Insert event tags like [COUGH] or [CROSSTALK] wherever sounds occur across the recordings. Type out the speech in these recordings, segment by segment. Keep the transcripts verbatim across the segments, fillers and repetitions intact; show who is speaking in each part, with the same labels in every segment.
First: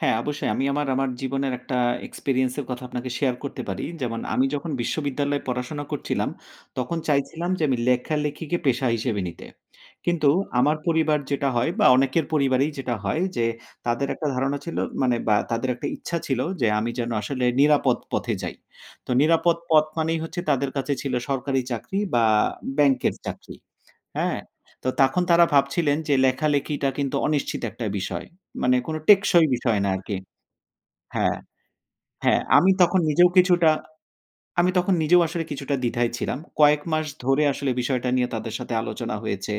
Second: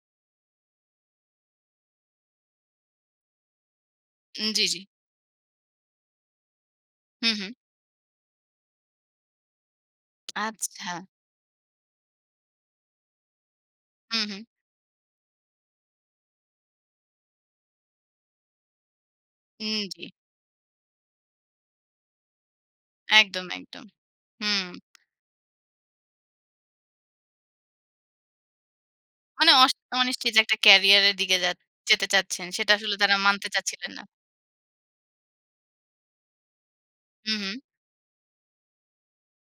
Speaker 1: হ্যাঁ, অবশ্যই আমি আমার আমার জীবনের একটা এক্সপেরিয়েন্সের কথা আপনাকে শেয়ার করতে পারি যেমন আমি
Speaker 2: উ জ্বী,
Speaker 1: যখন
Speaker 2: জ্বী।
Speaker 1: বিশ্ববিদ্যালয়ে পড়াশোনা করছিলাম, তখন
Speaker 2: হু,
Speaker 1: চাইছিলাম
Speaker 2: হু।
Speaker 1: যে আমি লেখালেখিকে পেশা হিসেবে নিতে। কিন্তু
Speaker 2: [SUCKS TEETH]
Speaker 1: আমার
Speaker 2: আচ্ছা।
Speaker 1: পরিবার যেটা হয় বা অনেকের পরিবারেই যেটা হয় যে তাদের
Speaker 2: হুম,
Speaker 1: একটা
Speaker 2: হুম।
Speaker 1: ধারণা ছিল, মানে বা তাদের একটা ইচ্ছা ছিল যে আমি যেন আসলে নিরাপদ পথে যাই। তো নিরাপদ
Speaker 2: হুম,
Speaker 1: পথ
Speaker 2: জ্বী।
Speaker 1: মানেই হচ্ছে তাদের কাছে ছিল সরকারি চাকরি বা ব্যাংকের
Speaker 2: একদম,
Speaker 1: চাকরি।
Speaker 2: একদম।
Speaker 1: হ্যাঁ?
Speaker 2: হুম।
Speaker 1: তো তখন তারা ভাবছিলেন যে লেখালেখিটা কিন্তু অনিশ্চিত একটা বিষয়। মানে কোন টেকসই
Speaker 2: মানে আশ
Speaker 1: বিষয় না আরকি
Speaker 2: অনিশ্চিত একটা কেরিয়ার এর দিকে
Speaker 1: হ্যাঁ,
Speaker 2: যা যেতে
Speaker 1: হ্যাঁ
Speaker 2: চাচ্ছেন।
Speaker 1: আমি
Speaker 2: সেটা আসলে
Speaker 1: তখন
Speaker 2: তারা
Speaker 1: নিজেও
Speaker 2: মানতে
Speaker 1: কিছুটা
Speaker 2: চাচ্ছিলেন না।
Speaker 1: আমি তখন নিজেও আসলে কিছুটা দ্বিধায় ছিলাম। কয়েক মাস
Speaker 2: হু,
Speaker 1: ধরে
Speaker 2: হু।
Speaker 1: আসলে বিষয়টা নিয়ে তাদের সাথে আলোচনা হয়েছে।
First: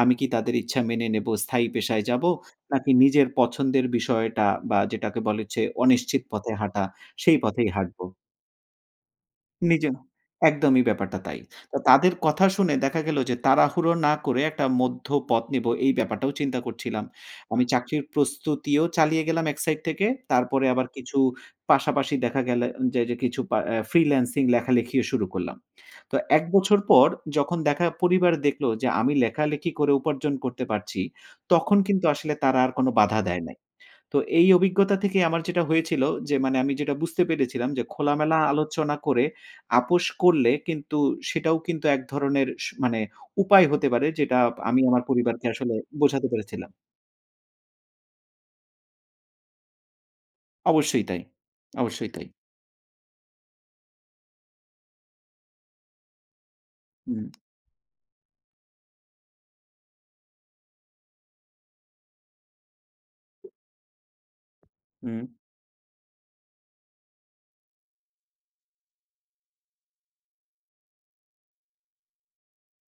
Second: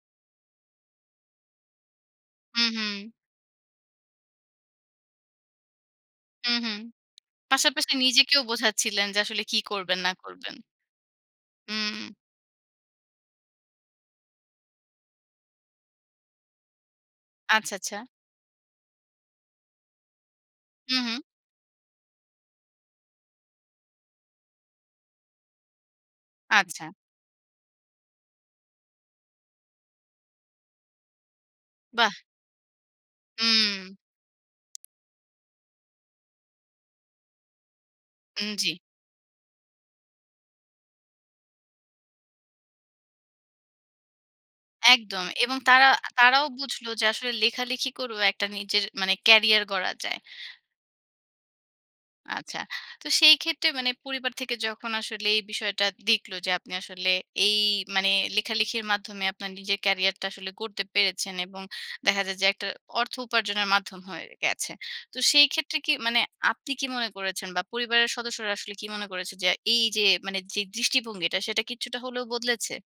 Speaker 1: আমি কি তাদের ইচ্ছা মেনে নেব স্থায়ী পেশায় যাব?
Speaker 2: হু,
Speaker 1: নাকি
Speaker 2: হু।
Speaker 1: নিজের পছন্দের বিষয়টা বা যেটাকে বলে হচ্ছে অনিশ্চিত পথে
Speaker 2: হুম, হুম।
Speaker 1: হাঁটা, সেই পথেই
Speaker 2: পাশাপাশি
Speaker 1: হাঁটব।
Speaker 2: নিজেকেও বোঝাচ্ছিলেন যে আসলে কি
Speaker 1: নিজে
Speaker 2: করবেন না করবেন।
Speaker 1: একদমই ব্যাপারটা তাই। তো
Speaker 2: হুম।
Speaker 1: তাদের কথা শুনে দেখা গেল যে তাড়াহুড়ো না করে একটা মধ্য পথ নিব, এই ব্যাপারটাও চিন্তা করছিলাম। আমি
Speaker 2: আচ্ছা, আচ্ছা।
Speaker 1: চাকরির প্রস্তুতিও চালিয়ে গেলাম এক সাইড থেকে তারপরে আবার
Speaker 2: হু,
Speaker 1: কিছু
Speaker 2: হু।
Speaker 1: পাশাপাশি দেখা গেল যে, যে কিছু পা ফ্রিল্যান্সিং লেখালেখিও শুরু করলাম। তো এক বছর
Speaker 2: আচ্ছা।
Speaker 1: পর যখন দেখা পরিবার দেখলো যে আমি লেখালেখি করে উপার্জন করতে পারছি তখন কিন্তু
Speaker 2: বাহ!
Speaker 1: আসলে তারা আর কোন বাধা দেয় নাই।
Speaker 2: হুম।
Speaker 1: তো এই অভিজ্ঞতা থেকেই আমার যেটা হয়েছিল। যে মানে আমি যেটা বুঝতে পেরেছিলাম যে খোলামেলা
Speaker 2: হুম। জ্বী।
Speaker 1: আলোচনা করে আপস করলে কিন্তু সেটাও কিন্তু এক ধরনের স মানে উপায় হতে পারে যেটা আমি আমার
Speaker 2: একদম
Speaker 1: পরিবারকে
Speaker 2: এবং
Speaker 1: আসলে
Speaker 2: তারা
Speaker 1: বোঝাতে
Speaker 2: তারাও
Speaker 1: পেরেছিলাম।
Speaker 2: বুঝলো যে আসলে লেখালেখি করেও একটা নিজের মানে কেরিয়ার গড়া যায়।
Speaker 1: অবশ্যই তাই, অবশ্যই তাই।
Speaker 2: আচ্ছা। তো সেই ক্ষেত্রে মানে পরিবার থেকে যখন আসলে এই বিষয়টা দেখলো যে আপনি আসলে
Speaker 1: হুম।
Speaker 2: এই মানে, লেখালেখির মাধ্যমে আপনার নিজের কেরিয়ার টা আসলে গড়তে পেরেছেন, এবং দেখা যায় যে একটা অর্থ উপার্জনের মাধ্যম হয়ে গেছে। তো
Speaker 1: হুম।
Speaker 2: সেই ক্ষেত্রে কি মানে আপনি কি মনে করেছেন বা পরিবারের সদস্যরা আসলে কি মনে করেছেন যে এই যে মানে যে দৃষ্টিভঙ্গিটা সেটা কিছুটা হলেও বদলেছে?